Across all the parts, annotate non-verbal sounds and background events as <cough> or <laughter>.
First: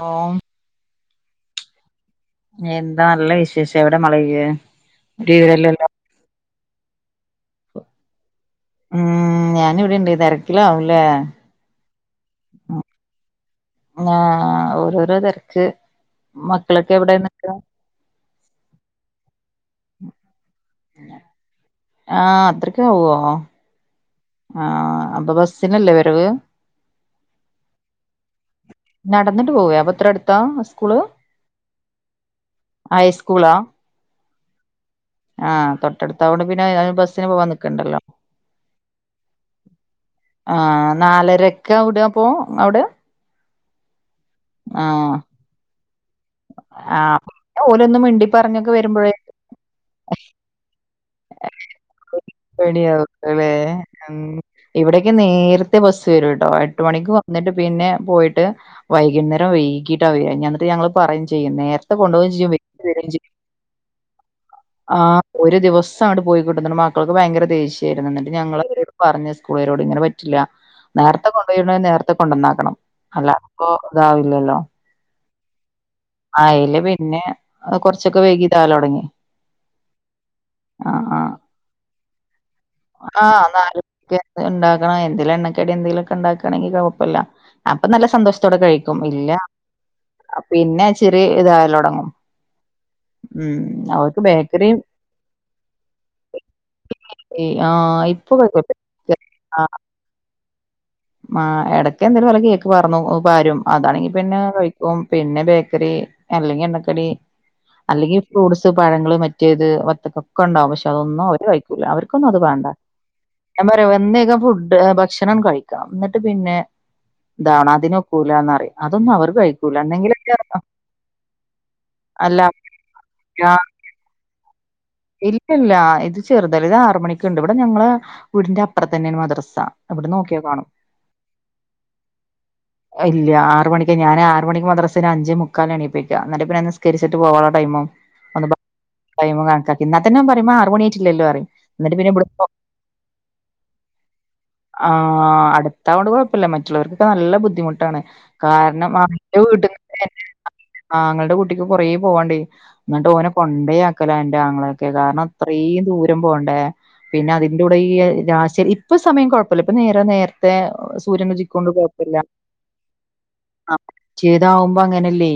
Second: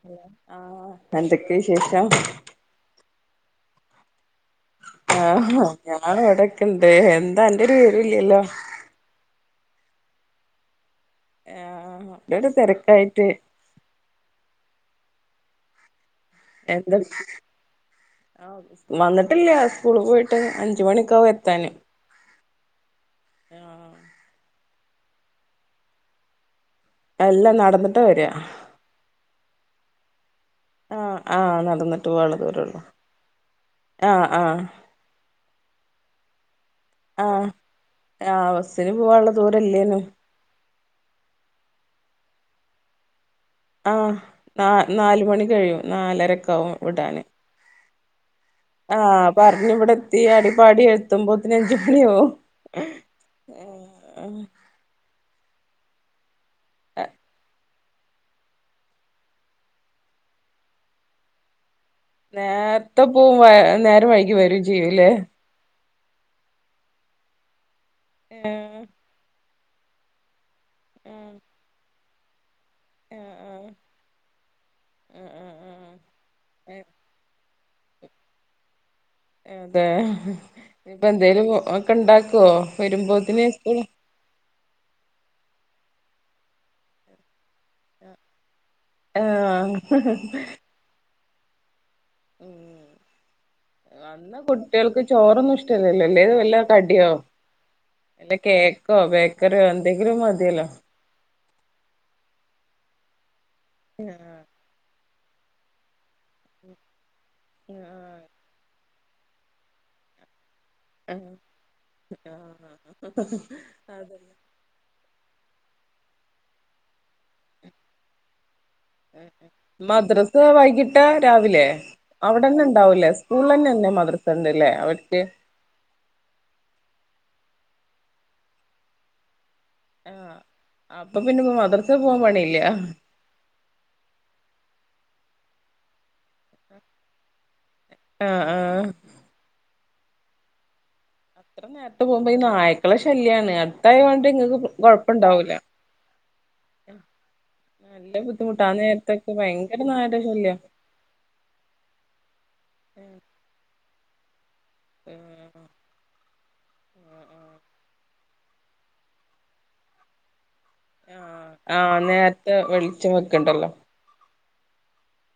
Hello ആ തഎന്തൊക്കെയാ വിശേഷം എന്താ നല്ല വിശേഷം എവിട മോളേ വീ ആ ഹ്‌ ഹാ ഞാൻഉവിടൊക്കെ ഇണ്ട് എന്താ അന്റെ ഒരു വിവരുല്ലല്ലോ ഊം ഞാനിവിടിണ്ട് തെരക്കിലാവു എ ആ ഇവട തിരക്കായിട്ട് ങാ ആ ഓരോരോ തെരക്ക് മക്കളൊക്കെ എവിടെ നിക്കണേ ആ വന്നട്ടില്ലാ സ്കൂളി പോയിട്ട് അഞ്ചുമണിക്കാവു എത്താന് ഉവ്വോ ആഹ് ആ അപ്പൊ ബസിനല്ലേ വരവ് അല്ല നടന്നിട്ടാ വരാ നടന്നിട്ട് പോവേ അപ്പൊ ഇത്ര അടുത്താ സ്കൂള് അ ആ നടന്നട്ട് ഓളത് വരോള്ളൂ ഹൈസ്കൂളാ ആ ആ ആ തൊട്ടടുത്തായോണ്ട് പിന്നെ ഏതായാലും ബസ്സിന് പോവാൻ നിക്കണ്ടല്ലോ ഇവാള ദൂരല്ലേന്ന് ആ നാലരയ്ക്ക അവിടെ പോ അവിടെ ആ നാ ആ നാല് മണി കഴിയും നാലരക്കാവും വിടാന് ഒന്നും മിണ്ടി പറഞ്ഞൊക്കെ ആ വരുമ്പോഴേ പറഞ്ഞ് ഇവിടെത്തി ആടിപാടി എ പത്തൊമ്പത്തിനഞ്ച് മണിയാവും ഹ് ഹാ ഹാ എനിക്ക് നേരത്തെ ബസ്സ് വരൂട്ടോ എട്ട് മണിക്ക് വന്നിട്ട് പിന്നെ പോയിട്ട് വൈകുന്നേരം വൈകീട്ട് വരാ ഞാൻ എന്നിട്ട് ഞങ്ങള് പറയും ചെയ്യും നേര അ കൊണ്ടോവേം ചെയ്യും നേരത്തെ വരേം ചെയ്യും പോവും നേരം വൈകി വരും ആ ചെയ്യൂല്ലേ ഒരു ദിവസ ചാടി പോയികൊണ്ട് എന്താണ് മാക്കൾക്ക് ഭയര ദേഷ്യായിരുന്നു എന്നിട്ട് ഞങ്ങള് ഏഹ് അവരോട് പറഞ്ഞ് സ്കൂളാരോട് ഇങ്ങന പറ്റില്ല നേരത്തെ ആഹ് കൊണ്ടോയി വിടണെ നേരത്തെ കൊണ്ടൊന്നാക്കണം അല്ല അപ്പോ ആഹ് ഇതാവില്ലല്ലോ ആഹ് ആഹ് ആഹ് അയ്ല് പിന്നെ എ കൊറച്ചൊക്കെ വൈകീ താല തൊടങ്ങി അതെ ഹ്ഹ് ഇപ്പ എന്തേലും ഒ ഓക്ക് ഇണ്ടാക്കോ ആ നാല് മണിക്ക് എന്തേലും എണ്ടാക്കണം എന്തേലും എണ്ണ ക്കടി എന്തേലൊക്ക ഉണ്ടാക്കയാണെങ്കി കുഴപ്പുല്ല അപ്പ നല്ല സന്തോഷം ത്തോടെ കഴിക്കും ഇല്ല ആഹ് അ പിന്നെ ചെറിയ ഇതായാലൊടങ്ങും ഉം അന്ന് ബേക്കറി കുട്ടികൾക്ക് ചോറൊന്നും ഇഷ്ടല്ലല്ലല്ലേ വല്ല കടിയോ ഈ ആഹ് ഇപ്പൊ വല്ല കൊഴപ്പല്ല. കേക്കോ ബേക്കറിയോ എന്തെങ്കിലും മതിയല്ലോ ആ ഇടക്കെ എന്തേലും വല്ല കേക്ക് വറന്നു വാരും അതാണെങ്കി ആഹ് പിന്നെ കഴിക്കും പിന്നെ ബേക്കറി അല്ലെങ്കി എണ്ണക്കടി അല്ലെങ്കി ആഹ് ഫ്രൂട്സ് പഴങ്ങള് മറ്റേത് വർത്തക്ക ക്കൊണ്ടാവും പക്ഷെ അതൊന്നും ആഹ് അവര് കഴിക്കൂല അവർക്കൊന്നും അത് വാണ്ട ആഹ് ഞാൻ പറയും അതന്നെ ഒന്നേകാ പുട് ഭക്ഷണം കഴിക്കാം എന്നിട്ട് പിന്നെ ഇതാണഅതിനൊക്കൂ ല്ലാന്നറിയാ അതൊന്നും അവർക്ക് കഴിക്കൂല എന്തെങ്കിലൊക്ക മദ്രസ വൈകിട്ട് രാവിലെ അ അവിടെന്നെ ഇണ്ടാവൂലേ സ്കൂളിൽ തന്നെന്നേ മദ്രസന്നല്ലേ ഇല്ല ഇല്ല ഇത് ചെറുതല്ല ഇത് ആറ മണിക്കുണ്ട് ഇവിടെ ഞങ്ങള് വീടിന്റെ അപ്പുറത്തന്നേണ് മദ്രസ ഇവട ആഹ് നോക്കിയാ കാണും അപ്പൊ പിന്നെ മദ്രസ പോവാൻ പണിയില്ല ഇല്ല ആറ് മണിക്ക് ഞാൻ ആറ് മണിക്ക് മദ്രസ ഒര്അഞ്ചേ മുക്കാലിന് എണീപ്പിക്ക എന്നിട്ട് പിന്നെ നിസ്കരിച്ചിട്ട് പോകാൻ ടൈമാകും ആഹ് ഒന്ന് ബ ആഹ് ടൈമ് കാണിക്ക എന്നാത്തന്നെ അവൻ വരുമ്പ ആറു മണി അത്ര എന്നിട്ട് നേരത്തെ പിന്നെ പോവുമ്പ ഈ ഇവിടുന്ന് നായ്ക്കളെ ശല്യാണ് അടുത്തായോണ്ട് ഇങ്ങക്ക് കൊ കൊഴപ്പുണ്ടാവൂല്ല അതുകൊണ്ട് കൊഴപ്പുല്ല മറ്റുള്ളവർക്ക് നല്ല ബുദ്ധിമുട്ടാണ് നല്ല ബുദ്ധിമുട്ടാ ആ കാരണം നേരത്തൊക്കെ അന്റെ വീട്ട ഭയങ്കര നായടെ ശല്യ ആങ്ങളട കുട്ടിക്ക് കൊറേ പോവാൻണ്ട് എന്നട്ട് ഓന കൊണ്ടേയാക്കി ഇന്നലെ എന്റെ ആങ്ങളയൊക്കെ കാരണം ആഹ് അത്രേം ദൂരം പോവ ഏ പിന്നെ അതിന്റെ കൂടെ ഈ രാശരി ഇപ്പ സമയം കൊഴപ്പുല്ല ഇപ്പ നേര നേരത്ത് ത്തെ സൂര്യൻ ആഹ് ഉദിക്കൊണ്ട് ആഹ് കൊഴപ്പുല്ല നേരത്തെ വെളിച്ചം വെക്കണ്ടല്ലോ ആ ഇതാവുമ്പ അങ്ങനല്ലേ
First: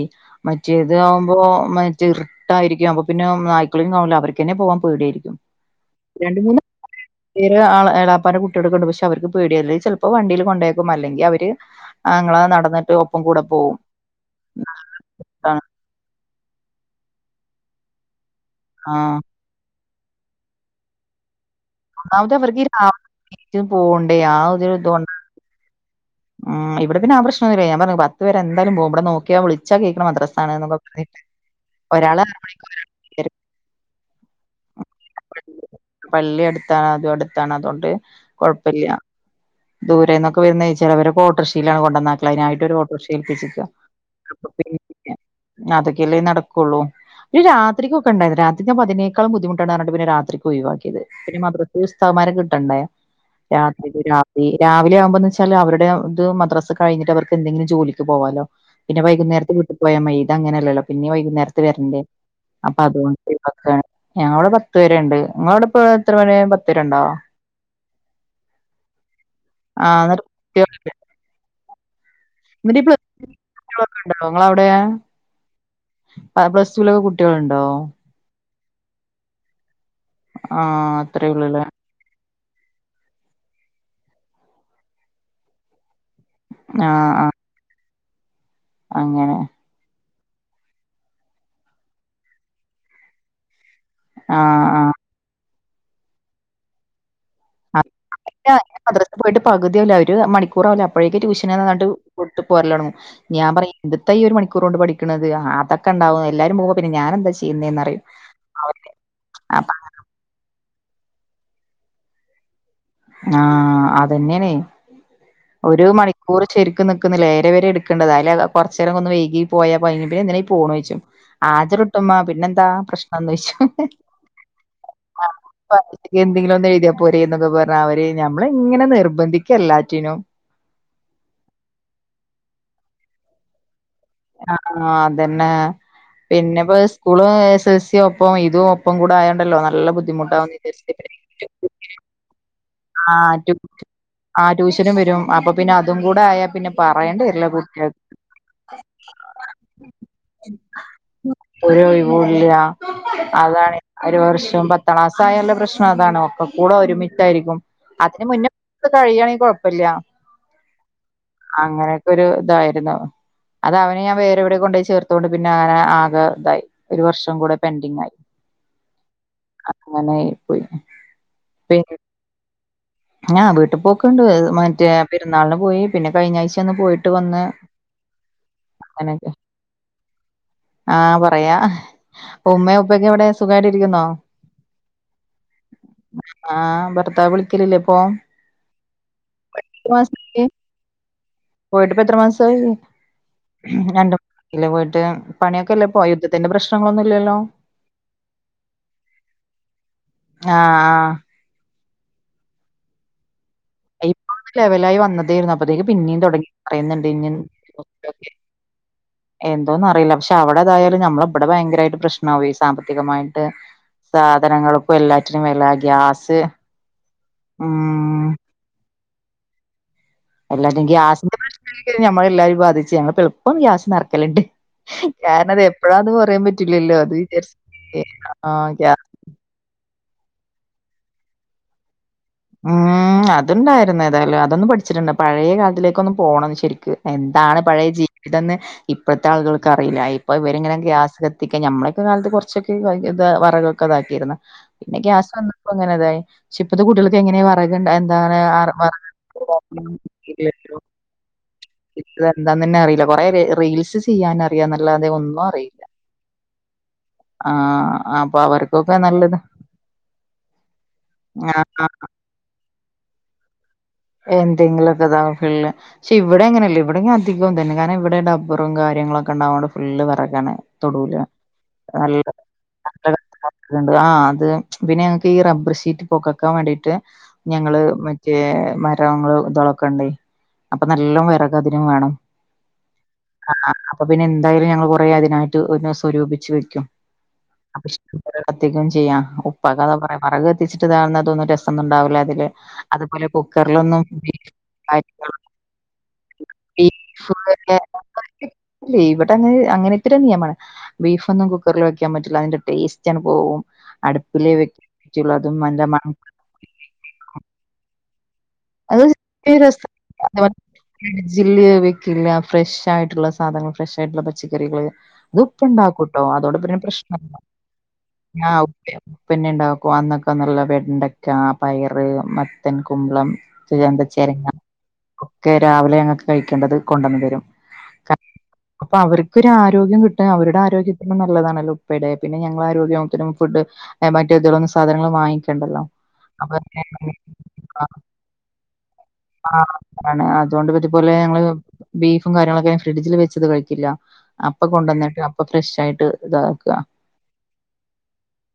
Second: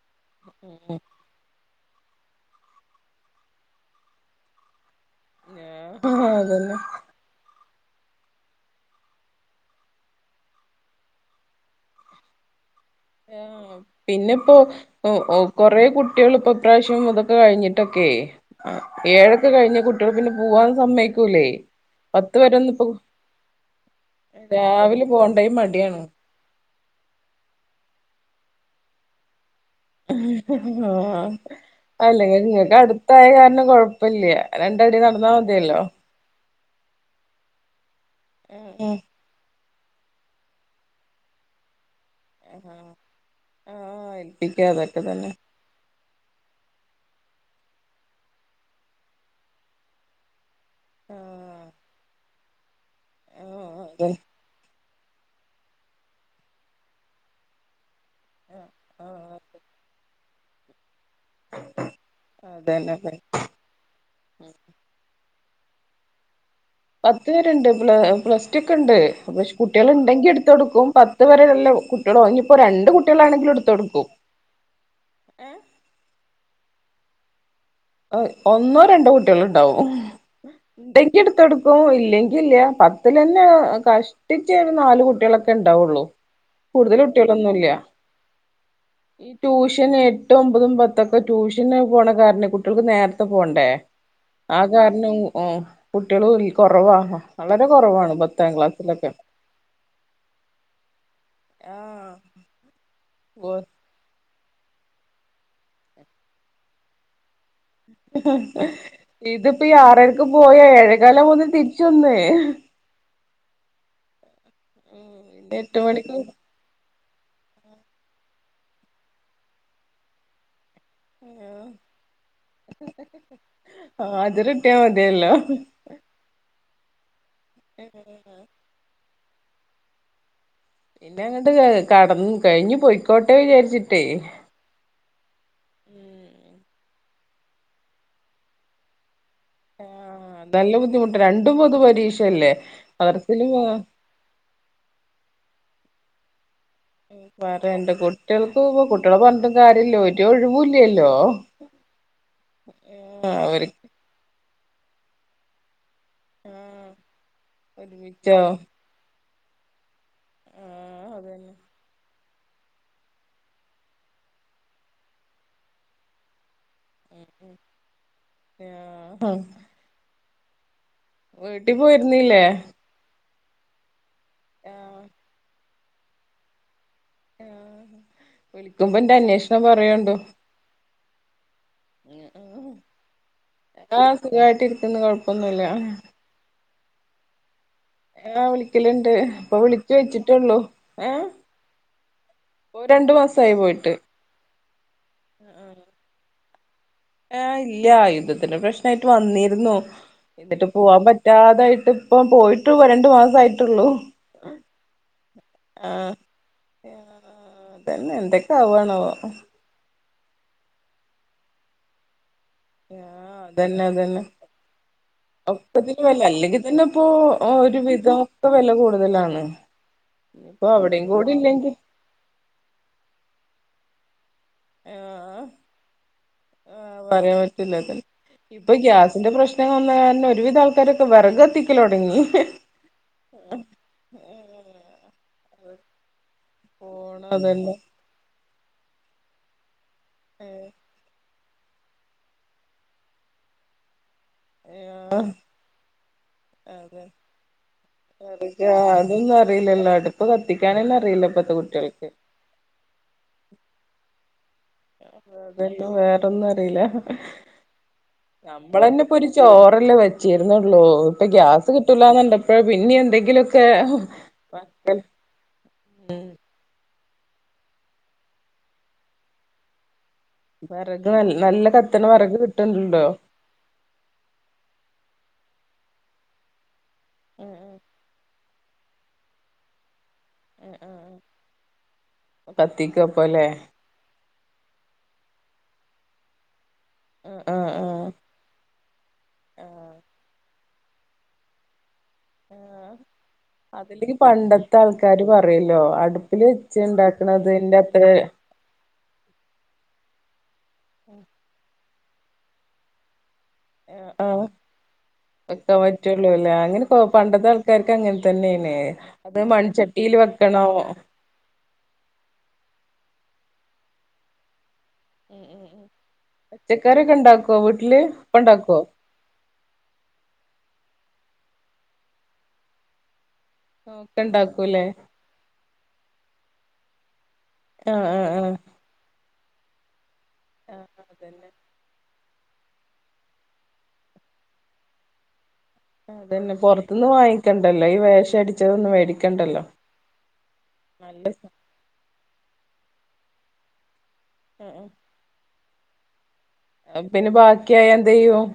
മറ്റേത് ഉം ആവുമ്പോ മ ചെറുട്ടായിരിക്കും അപ്പ പിന്ന നായ്ക്കളും കാണില്ല അവര്ക്കന്നെ പോവാം ഇവടേരിക്കും ആഹ് രണ്ട് മൂന്ന് അതന്നെ ആ ഏലാപ്പാന്റെ കുട്ടികളൊക്കെണ്ട് പക്ഷെ അവർക്ക് പേടിയല്ലേ ചെലപ്പോ വണ്ടിയിൽ കൊണ്ടേക്കും അല്ലെങ്കിൽ അവര് ആങ്ങള നടന്ന് ആ പിന്നെപ്പോ ഓ ഓ കൊറേ കു കുട്ടികള് ഇപ്പൊ ഇപ്രാവശ്യം ഇതൊക്കെ കഴിഞ്ഞിട്ടൊക്കെ ആ ആഹ് ഏഴൊക്കെ കഴിഞ് കു ട്ടീള് പിന്നെ പോവാൻ സമ്മയിക്കൂലേ. ഒന്നാമത് പത്ത് വരെ അവർക്ക് ഈ ഒന്നും ഇപ്പൊ രാവിലെ എണീറ്റ് പോണ്ടേ ആ ഒരു ഇതോണ്ട രാവിലെ പോണ്ടേ മടിയാണ്. ഇവിടെ പിന്നെ ആ പ്രശ്നന്നുമില്ലയ് ഞാൻ പറഞ്ഞു പത്ത് വരെ എന്തായാലും പോവും ഇവിടെ നോക്കിയ വിളി ആ ആ ഒരാളെ അല്ലെങ്കിൽ നിങ്ങൾക്ക് അടുത്തായ അറിയായിരിക്കും കാരണം കൊഴപ്പല്ല രണ്ടടി നടന്നാൽ മതിയല്ലോ. അ അടുത്താണ് അതുകൊണ്ട് കുഴപ്പല്ല ഉം ദൂരെന്നൊക്കെ വരുന്ന ചിലവരൊക്കെ ഓട്ടോറിക്ഷീലാണ് കൊണ്ടന്നാക്കല് അതിനായിട്ട് ഒരു ആഹ് ഓട്ടോറിക്ഷേൽപ്പിച്ചക്ക ആഹ് അപ്പം ഏൽപ്പിക്കാ അതൊക്കെ പേടിയില്ല. തന്നെ അതൊക്കെല്ലേ നടക്കുള്ളൂ. ഒരു രാത്രിക്കൊക്കെ ഉണ്ടായിരുന്നു രാത്രിആകുബോ അതിനേക്കാൾ ബുദ്ധമുറ്റാണ് പറഞ്ഞിട്ട് പിന്നെ രാത്രി ഒഴിവാക്കിയത് പിന്നെ ആഹ് മദ്രസ്ൽ ഉസ്താദുമാരെ കിട്ടണ്ടേ ആഹ് രാത്രി അതെ രാത്രി രാവിലെ ആവുമ്പോ ച്ചയി വും അവരുടെ ഇത് മദ്രസ് കഴിഞ്ഞിട്ട് അവർക്ക് എന്തെങ്കിലും ജോലിക്ക് പോകാലോ പിന്നെ ആഹ് വൈകുന്നേരത്തിന് വീട്ട്ക്ക് പോയാൽ മതി. ഇത് അങ്ങനെയല്ലല്ലോ. പിന്നിം വൈകുന്നേരത്ത് വരണ്ടേ അപ്പൊ അതന്നെ അതുകൊണ്ടക്കെ ഞങ്ങളവിടെ പത്ത് വരെണ്ട്. ങ്ങളെ അവിടെപ്പം എത്ര വരെ പ പത്ത് വരെണ്ട് പ്ല പ്ലസ് ടു ക്കെണ്ട് പക്ഷെ കുട്ടികൾ ആഹ് എന്നിട്ട് ഉണ്ടെങ്കി എടുത്ത കൊടുക്കും കുട്ടികളൊക്കെ പത്ത് വരെ കുട്ടികളോ ഇനിയിപ്പോ എന്നിട്ട് ഈ രണ്ട് പ്ലസ് ടു കുട്ടികളാണെങ്കിലും കുട്ടികളൊക്കെ എടുത്ത്ടുക്കും. ആ പ്ലസ് ടു ലൊക്കെ കുട്ടികളുണ്ടോ. ഒന്നോ രണ്ടോ കുട്ടികള്ണ്ടാവും ആഹ് ഉണ്ടെങ്കി അത്രേ എടുത്ത് ഉള്ളൂല്ലേ കൊടുക്കും ഇല്ലെങ്കി ല്ല പത്തിലന്നെ കഷ്ടിച്ചേ ഒരു നാല് കുട്ടികളൊക്കെ ഉണ്ടാവുള്ളു. കൂടുതൽ ആഹ് ആഹ് കുട്ടികളൊന്നുംല്ല ഈ അങ്ങനെ ട്യൂഷന് എട്ട് ഒമ്പതും പത്തൊക്കെ ട്യൂഷന് പോണ കാരണെ കുട്ടികൾക്ക് നേരത്തെ പോണ്ടേ. ആ ആഹ് ആഹ് കാരണം ഇ എ കുട്ടികള് കുറവാ. വളരെ <unintelligible> കുറവാണ് പത്താം ക്ലാസ്സിലൊക്കെ മദ്രസൽ പോയിട്ട് പകുതിയാവൂല ഒരു മണിക്കൂറാവൂല അപ്പോഴേക്ക് ട്യൂഷൻ നാ പറഞ്ഞിട്ട് ആഹ് വിട്ടുപോരലോടങ്ങും ഞാൻ ഓ പറിം ഇത് എത്താ ഒരു മണിക്കൂ റോണ്ട് പഠിക്ക്ണത് അതൊക്കെ ഉണ്ടാവ എല്ലാരും പോവുബോ ഞാൻ പിന്നെ ഞാൻ എന്താ ചെ ഇതിപ്പോ അപ്പ ഈ ആറരക്ക് പോയ ഏഴ കാലവുബോത്തിന് തിരിച്ച് വന്നേ. ആ അതന്നേണേ പിന്നെ എട്ട് ഒരു മണിക്ക് മണിക്കൂർ ശെരിക്കും നി ക്കുന്നില്ല ഏഴര വരെ എടുക്കേണ്ടതാ അയില് കുറച്ചുനേരം ഒന്ന് വൈകിപ്പോയ കഴിഞ്ഞു പിന്നെ എന്തിനാ ഈ പോണോയ് ആജർ ഇട്ടുമ്മാ പിന്നെന്താ പ്രശ്നളൊയ്ച്ചും. ഹാജറ് കിട്ടിയാ ആ മതിയല്ലോ ആ എന്തെങ്കിലും ഒന്ന് എഴുതിയ പോരെ എന്നൊക്കെ പറഞ്ഞാ അവര് നമ്മള് ഇങ്ങനെ നിർബന്ധിക്കല്ലാറ്റിനും. പിന്നെ അങ്ങട്ട് കട കഴിഞ്ഞ് പൊയിക്കോട്ടെ വിചാരിച്ചി ആഹ് ആ അതന്നെ പിന്നെ പ്പത് സ്കൂള് എസ് എൽ സി ആയപ്പം ഇതും ഒപ്പം കൂടെ ആയ ണ്ടല്ലോ നല്ല ആഹ് ബുദ്ധിമുട്ടാവുന്ന് നല്ല ബുദ്ധിമുട്ട് വിചാരിച്ച് രണ്ടും പൊതു <unintelligible> പരീക്ഷയല്ലേ ആ മദ്രസയിലും റ്റു ആ ട്യൂഷനും വരും അപ്പൊ പിന്നെ അതും കൂടെ ആയാ പിന്നെ പറയേണ്ടി വരില്ല പറയണ്ട കുട്ടികൾക്ക്. കുട്ടികൾക്ക് കുട്ടികളെ പറഞ്ഞിട്ടും കാര്യമില്ല ഒരു ഒഴിവൂല്ലല്ലോ ഒരു ഒഴിവു ഇല്ല. ആഹ് അതാണ് അവർക്ക് ഒരു വർഷം പത്താം ക്ലാസായാല്ല പ്രശ് അതാണ് ഒക്കെ കൂടെ ആഹ് ഒരുമിച്ചായിരിക്കും അതിന് ഒരുമിച്ചോ മുന്നേ <unintelligible> കഴിയണെങ്കി കൊഴപ്പല്ല്യ ആഹ് അതന്നെ അങ്ങനെയൊക്കെരു ഇതായിരുന്നു. അത് അവനെ ഞാൻ വേറെ എവിടെ കൊണ്ടോയി ചേർത്തോണ്ട് പിന്നെ അങ്ങനെ ആകെ ഇതായി. ഒരു വർഷം കൂടെ പെൻഡിങ് ആയി അങ്ങനെ പോയി. വീട്ടിക്ക് പിന്നെ പോയ്ര്ന്നില്ലേ. ആ വീട്ടിൽ പോക്കെുണ്ട് മറ്റേ പെരുന്നാളിന് പോയി പിന്നെ കഴിഞ്ഞ ആഴ്ച്ച ഒന്ന് പോയിട്ട് വന്ന്. ആഹ് വിളിക്കുമ്പോ ഇന്റെ അങ്ങനെയൊക്കെ അന്വേഷണം പറയോണ്ടു. ആ പറയാ ഉമ്മയു ഉപ്പയൊക്കെ എവിടെ. സുഖമായിട്ട് ആ ഇരിക്കുന്നോ സുഖായിട്ട് ഇരിക്കുന്നു കൊഴപ്പൊന്നുല്ല. ആ ഭർത്താവ് വിളിക്കലില്ലേ പ്പം ആ വിളിക്കല്ണ്ട് ഇപ്പോ വിളച്ച് എത്ര വെച്ചിട്ടൊള്ളൂ ഏ എത്രമാസായി രണ്ടു മാസായി പോയിട്ട് ഇല്ല പോയിട്ട് പണിയൊക്കെല്ലെപ്പോ യുദ്ധത്തിന്റെ പ്രശ്നം ആ ഇല്ല യുദ്ധത്തിന്റെ പ്രശ്നായിട്ട് വന്നിര്ന്നു എന്നിട്ട് ആഹ് പോവാൻ ആഹ് പറ്റാതായിട്ട് ഇപ്പം പോയിട്ട് വ രണ്ടു മാസായിട്ടൊള്ളൂ ഇപ്പൊ ലെവലായി വന്നതേയിരുന്നു അപ്പത്തേക്ക് പിന്നേും തുടങ്ങി പറയുന്നുണ്ട് അതന്നെ എന്തൊക്കെ ആവാണാവോ <inaudible> എന്തോന്ന അറിയില്ല പക്ഷെ അവിടെേതായാലും നമ്മള ഇവിടെ ഭയങ്കരമായിട്ട് പ്രശ്ന ണാവേ ആഹ് സാമ്പത്തികമായിട്ട് അതന്നെ അതന്നെ സാധനങ്ങൾക്ക് എല്ലാറ്റിനും വെല ഗ്യാസ് ഓ ഒരു വിദോ ഉം പ്പം വെല കൂടുതലാണ് ഇപ്പൊ എല്ലാര്തും അവിടെയും കൂടി ഗ്യാസിന്റെ ഇല്ലെങ്കിൽ പ്രശ്നാണെങ്കി ഞമ്മള എല്ലാവരിം ബാധിച്ച് ഞങ്ങൾ പ്പം എള്പ്പം ഗ്യാസ് നെറ്ക്കല്ണ്ട് ആഹ് കാരണം അത് എപ്പഴാന്ന് പറയാൻ പറ്റില്ലല്ലോ ആഹ് അത് പറയാൻ പറ്റൂലത് വിചാരിച്ച്ട്ടെ ആ ഇപ്പൊ <unintelligible> <unintelligible> ഒരുവിധ ആൾക്കാരൊക്കെ വെറക് കത്തിക്കൽ തൊടങ്ങി ഉം അതുണ്ടായിരുന്ന ഏതായാലും അതൊന്നും പഠിച്ചിട്ടുണ്ട് പഴയ കാലത്തിലേക്കൊന്ന് പോണം ശരിക്ക് ഫോണ് എന്താണ് അതന്നെ പഴയ ജീവിതംന്ന് ഇപ്പോഴത്തെ ആളുകൾ ല്ല ഇപ്പോൾ ഇവരിങ്ങനെ ഗ്യാസ് കത്തിക്ക നമ്മളൊക്കെ കാലത്ത് കുറച്ചൊക്കെ ഇ വിറകൊക്കെ ഇതാക്കിയിരുന്നു പിന്നെ ആഹ് ഗ്യാസ് വന്നപ്പോ ഇങ്ങനെതായി പക്ഷേ ഇപ്പത്തെ അതെ കുട്ടികൾ എങ്ങനെയ വറകണ്ട എന്താണ് അതൊന്നും അറിയില്ലല്ലോ അടുപ്പ് <unintelligible> <unintelligible> കത്തിക്കാനന്നെ അറിയില്ല ഇപ്പത്തെ കുട്ടികൾക്ക് ഇതെന്താന്ന്ന്നെ അയില്ല കൊറെ റീൽസ് ചെയ്യാൻ അറി അിറയാന്നല്ലാതെ ഒന്നും അറിയില്ല അതെല്ലാം വേറൊന്നും അറിയില്ല ആ അപ്പം അവർക്കൊക്കെ നമ്മളന്നെ ഇപ്പൊ ഒരു നല്ലതാ ചോറല്ലേ വെച്ചിര്ന്നുള്ളൂ ഇപ്പം ഗ്യാസ് കിട്ടല് എന്തെങ്കിലുംപ്പതാ <unintelligible> പക്ഷെ ഇവിടെ എങ്ങനെയല്ല ഇവിടെ അധികം ഇതന്നെ കാരണം ഇവിടെ ഡബ്ബറും കാര്യങ്ങളൊക്കെണ്ടായോണ്ട് ഫുള്ള് വെറക് ലാണ് വിറക് തൊടുല് നല്ല കത്തണ വിറക് <unintelligible> കിട്ടണ്ടല്ലോ <unintelligible> ആ അത് പിന്നെ ഈ റബ്ബർ ഷീറ്റ് പൊകക്കാൻ വേണ്ടിട്ട് ഞങ്ങള് മറ്റ് റ്റേ മരങ്ങള് ഇതാളൊക്കെണ്ട് അപ്പൊ നല്ല വിറകതിനും വേണം കത്തിക്കപ്പല്ലേ ആ അപ്പൊ പിന്നെ എന്തായാലും ഞങ്ങൾ കൊറെ അതിനായിട്ട് പിന്നെ സ്വരൂപിച്ച് വെക്കും <unintelligible> ആഹ് ആഹ് കത്തിക്കും ചെയ്യാം ഉപ്പെക്കതാ ആഹ് പറയാ വെറക് കത്തിച്ചിട്ട് താണന്നത് രസാ <unintelligible> ആഹ് അതുപോലെ കുക്കറിലൊന്നും അതില് ബീഫ് പണ്ടത്തെ ആൾക്കാര് പറയല്ലോ അടുപ്പില് വെച്ച് ഉണ്ടാക്കണതിന്റെ അത്ര <unintelligible> ല്ലേ ഇവിടെ അങ്ങനെ ഇവട്ത്തെ നിയമാണ് ബീഫൊന്നും കുക്കറിൽ വെക്കാൻ പറ്റില്ല അതിന്റെ ടേസ്റ്റ് പോവും ആഹ് അടുപ്പിലെ വെക്ക്ണ്തും വെക്കാൻ അതിൻ്റെ മണം പറ്റുള്ളൂല്ലേ അങ്ങനെ പണ്ടത്തെ ആൾക്കാർക്ക് അങ്ങന <unintelligible> വെക്കണോ ഫ്രെഷ് ഫ്രഷ് ആയിട്ടുള്ള സാധനങ്ങ ഫ്രഷ് ആയിട്ടുള്ള പച്ചക്കറികള് അത് ഉപ്പ ഉണ്ടാക്കൂട്ടോ അതോടെ പിന്നെ പച്ചക്കറിയൊക്കെ പ്രശ്നല്ല ഉണ്ടാക്കുവോ വീട്ടില് ഇപ്പ ആ ഇണ്ടാക്കുവോ ഉപ്പ ഉണ്ടാക്കും അന്നൊക്കന്ന്ള്ളത് വേഗംണ്ടാക്കും പയറ് മത്തൻ കുമ്പളം ആ ഒക്കെ ചെരങ്ങ ഇണ്ടാക്കൂല്ലേ ഒക്കെ രാവിലെ ഞങ്ങക്ക് കഴിക്കേണ്ടത് കൊണ്ടുവന്ന് തരും ആആ ആ ഒരു ആരോഗ്യം കിട്ടാൻഅവരുടെ ആരോഗ്യ ഇത്രും അതന്നെ നല്ലതാണല്ലോ ഉപ്പയുടെ പിന്നെ ഞങ്ങളുടെ ആരോഗ്യത്തിനും ഫുഡ് മറ്റേ ഇതളന്ന സാധനങ്ങൾ വാങ്ങിക്ക ണ്ടല്ലോ അ അതന്നെ പൊറത്തുന്ന് വാങ്ങിക്കണ്ടല്ലോ ഈ <unintelligible> വേഷം അടിച്ചതൊന്നും ആ മേടിക്കണ്ടല്ലോ അാണ് അതുകൊണ്ട് പറ്റിപലെ നല്ല ഞങ്ങള് ബീഫും കാര്യങ്ങളൊക്കെ ഫ്രിഡ്ജിൽ വെച്ചത് കഴിക്കില്ല അപ്പൊ കൊണ്ടുവന്നിട്ട് അപ്പൊ ഫ്രഷ് ആയിട്ട് ഇതാക്കുക പിന്നെ ബാക്കിയായ എന്ത യ്യും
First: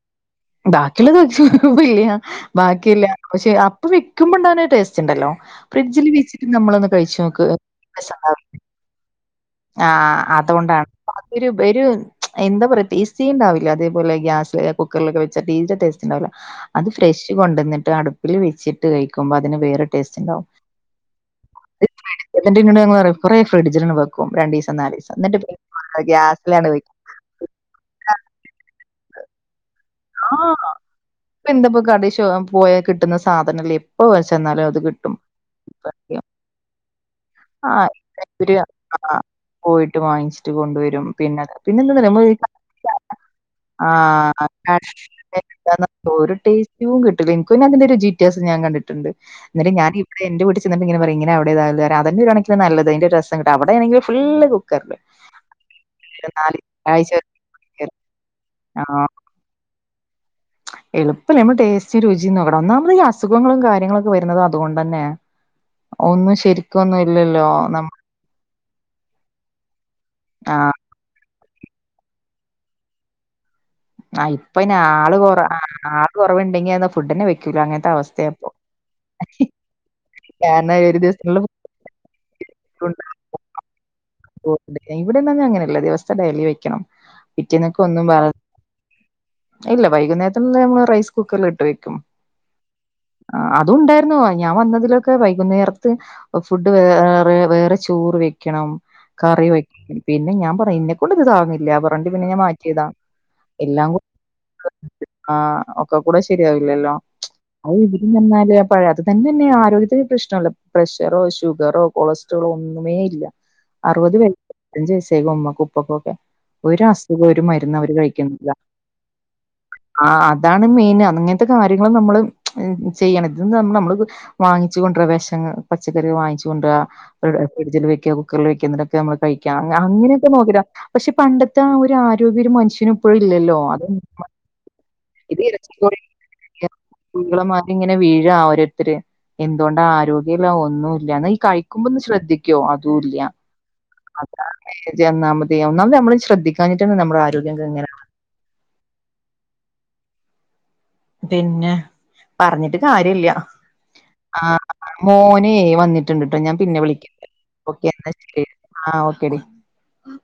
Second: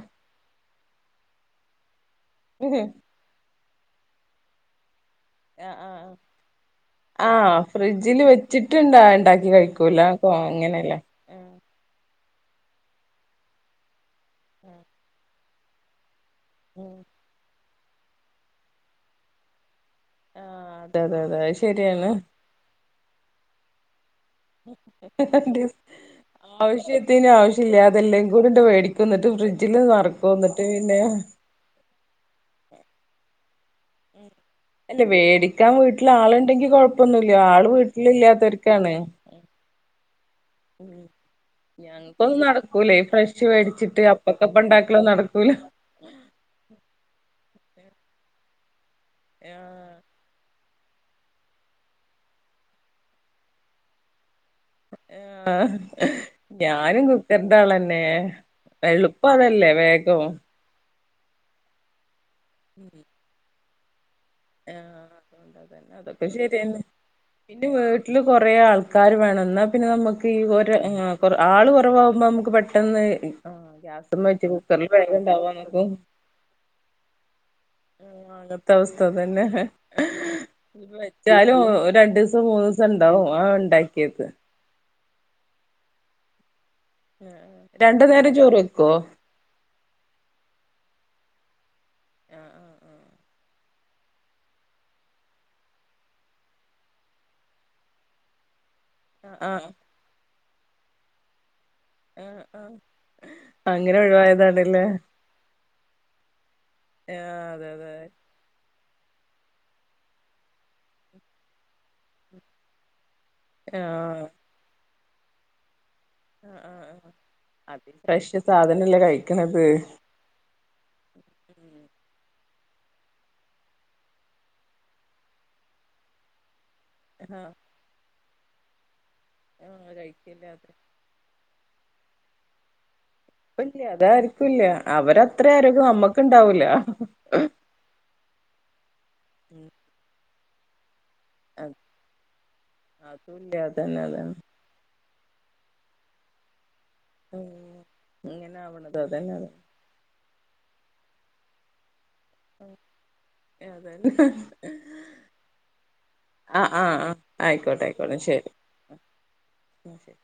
ബാക്കിയുള്ളത് <unintelligible> ഇല്ല ബാക്കല്ല പക്ഷേ അപ്പൊ വിൽക്കുമ്പോണ്ടാന ടേസ്റ്റ് ഉണ്ടല്ലോ ആഹ് ഫ്രിഡ്ജിൽ ആഹ് വീച്ചിട്ട് നമ്മളൊന്ന് കഴിച്ച നോക്ക്ആ ആഹ് ഫ്രിഡ്ജില് വെച്ചിട്ട്ണ്ടാ ഇണ്ടാക്കി കഴിക്കൂല അപ്പൊ അതുകൊണ്ടാണ് അങ്ങനെയല്ലേ അ അതൊരു ആഹ് ബെരു എന്താ പറയാ ടേസ്റ്റ ഉണ്ടാവില്ല അതേപോെ ഗ്യാസ്ില് കുക്കറിലക്കെച്ചാട്ട തീരെ ടേസ്റ്റ് ഉണ്ടാവില്ല അത് ഫ്രഷ് കൊണ്ടുവന്നിട്ട് അടുപ്പിൽ വെച്ചിട്ട് കഴിക്കുമ്പോ അതിന് വേറെ ടേസ്റ്റ് ഉണ്ടാവും അതെ അതെ അതെ അത് ഇത് ശെരിയാണ് ഫ്രിഡ്ജ് എന്നിട്ട് ഇങ്ങോട് കുറെ ഫ്രിഡ്ജിൽ വെക്കും രണ്ട് ദസം നാലല് ദിവസ എന്നി് ആവശ്യത്തിന് ആവശ്യമില്ല അതെല്ലാം കൂടിണ്ട് മേടിക്കന്നിട്ട് ഫ്രിഡ്ജിൽ ആ എന്തപ്പോ കട പോയ കിട്ടുന്ന സാധനല്ല എപ്പ പക്ഷ നാല അത് അല്ല കിട്ടും വേടിക്കാൻ വീട്ടിൽ ആളുണ്ടെങ്കി കൊഴപ്പൊന്നുല്ല ആള് ആ വീട്ടിലില്ലാത്തവർക്കാണ് ആ പോയിട്ട് വാങ്ങിച്ചിട്ട് ഉം കൊണ്ടുവരും പിന്നെ പിന്നെ ഞങ്ങക്കൊന്നും എന്ത നടക്കൂല ഈ ഫ്രഷ് ആ മേടിച്ചിട്ട് അപ്പക്കപ്പ ഇണ്ടാക്കലൊന്നും നടക്കൂല ഓരോ ടേസ്റ്റും കിട്ടില്ല എനിക്ക അതിന്റെറെ ഒരു ജീറ്റേസ് ഞാൻ കണ്ടിട്ട് ണ്ട് എന്ന ഞാന ആഹ് ഇ വ നെ നല്ല അ അെ ആഹ ഞാനും ആഴ്ച കുക്കർന്താളന്നെ എളുപ്പതല്ലേ വേഗ എളുപ്പില്ല നമ്മ ടേസ് രുചി നോക്കണം ഒന്നാമത് അുഖും കാര്യ ആഹ് അതുകൊണ്ടന്നെ അതുകൊണ്ട് അതന്നെ അതൊക്കെ ഒന്നും ശരിയന്നെ ശരിക്കുംന്ന പിന്നെ വീട്ടില് കൊറെേ ആൾക്കാാര് വേണം എന്നാ പിന്നെ നമ്മുക്ക് ഈ ആഹ് കൊ ആള് കുറവകുമ്പോ നമുക്ക് പെട്ടെന്ന് ആഹ് ഗ്യാസ്മ്മെ വെച്ച് ആ്പ്പൊ ഇന്ന കുക്കറിൽ ആ വേഗം കൊറ ഇണ്ടാവാൻ നോക്കും ആള് കുറവുണ്ടെങ്കി അ ഫുഡിനെ വെക്കൂല അങ്ങനെ ആ അങ്ങത്തെ അവസ്ഥ തന്നെ കാരണം ഒരു ദിവസത്തിനുള്ള വെച്ചാലും രണ്ടു ദിവസം മൂന്നു ഫുഡ് ദിവസം ഇണ്ടാവും ആ ഉണ്ടാക്കിയത് ഇവിടെന്തന്നും അങ്ങനെയല്ല ദിവസത്തെ ഡെയിലി വെക്കണം പിറ്റേന്നൊക്കെ രണ്ടു ഒന്നും പറ നേരം ചോറ് വെക്കോ ഇല്ല വൈകുന്നേര നമ്മ റൈ കുക്കറി ഇട്ട് വെക്കും ആഹ് ആഹ് ആഹ ആ അതും ഉണ്ടായിരുന്ന ഞാൻ വന്നതിലൊക്കെ വൈകുന്നേരത്ത് ഫുഡ് വേ വേറെ വെക്കണം ആഹ് കറി വെ ആഹ് പിന്നെ ഞാൻ പറെക്കണ്ട് ഇാ ല്ല പറി പിന്നെ ഞാൻ ആഹ് ആഹ് മാറ്റിയതാ എല്ലാം അങ്ങനെ ഒഴിവായതാണല്ലേ ആഹ ഒക്കെ കൂടെ ശരിയാവില്ലല്ലോ ആഹ് അതെ അത് അതെ ഇതിന്നാല് പഴ അത് തന്നെ തന്നെ ആരോഗ്യത്തി പ്രശ്നംമല്ല പ്രഷറോ ഷുഗറോ കൊളസ്ട്രോളോ ഒന്നുമേ ഇല്ല അറുത് ആഹ് വയസ് പഞ്ച് വയസ്സായികും ഉമ്മ കുപ്പ പോൊക്കെ ആഹ് ഒരു ആഹ് ആഹ് അസുഖം ഒരു മരുന്ന് അത് അവര് ഫ്രഷ് കഴിക്കുന്നില്ല സാധനല്ലേ കഴിക്കണത് ആ അതാണ് മെയിൻ അങ്ങനത്തെ കാര്യ നമ്മള് ചെയ്യണതിമ്മ നമ്മള് വാങ്ങിച്ച് കൊണ്ടുവരാ വിഷങ്ങ പച്ചക്കറിക വാങ്ങിച്ചു കൊണ്ടുവരാ ആഹ് ഫ്രഡ്ജിൽ വക്കുക കുക്കറിൽ വെക്കുന്നൊക്കെ നമ്മള് കഴിക്കാ ആഹ് അങ്ങനെയൊക്കെ കഴിക്കില്ല നോക്കിട്ട് അതെ പക്ഷെ പണ്ടത്തെ ആ ഒരു ആരോഗ്യ ഒരു മനുഷ്യനും ഇപ്പൊഴില്ലല്ലോ അ ഇപ്പല്ല അതാരിക്കുംല്ല അവരത്ര ആരോഗ്യം നമ്മക്ക്ണ്ടാവൂല <unintelligible> ഇങ്ങനെ വീഴ ആഓരരുത്തര് ഉം എന്തുകൊണ്ടാ ആരോ ല്ല ഒന്നുല്ല എന്ന കഴിക്കുമ്പോ ഒന്ന് ശ്രദ്ധിക്കോ അതും ഇല്ല അതാണെ ഒന്നാമതി ഒന്നാമത് നമ്മള് ശ്രദ്ധിക്കാഞ്ഞിട്ടാണ് നമ്മുടെ ആരോഗ്യംക്കെ ഇങ്ങനെയാണ് ഇങ്ങനെ ആവണത് അതന്നെ അതന്നെ പിന്നെ പറഞ്ഞിട്ട് കാര്യില്ല അതെന്നെ മോന് വന്നിട്ടുണ്ട്ട്ടോ ഞാൻ പിന്നെ വിളിക്ക ആഹ് ആയിക്കോട്ടെ എന്നാ ആ ഓേ എന്നാ ശരി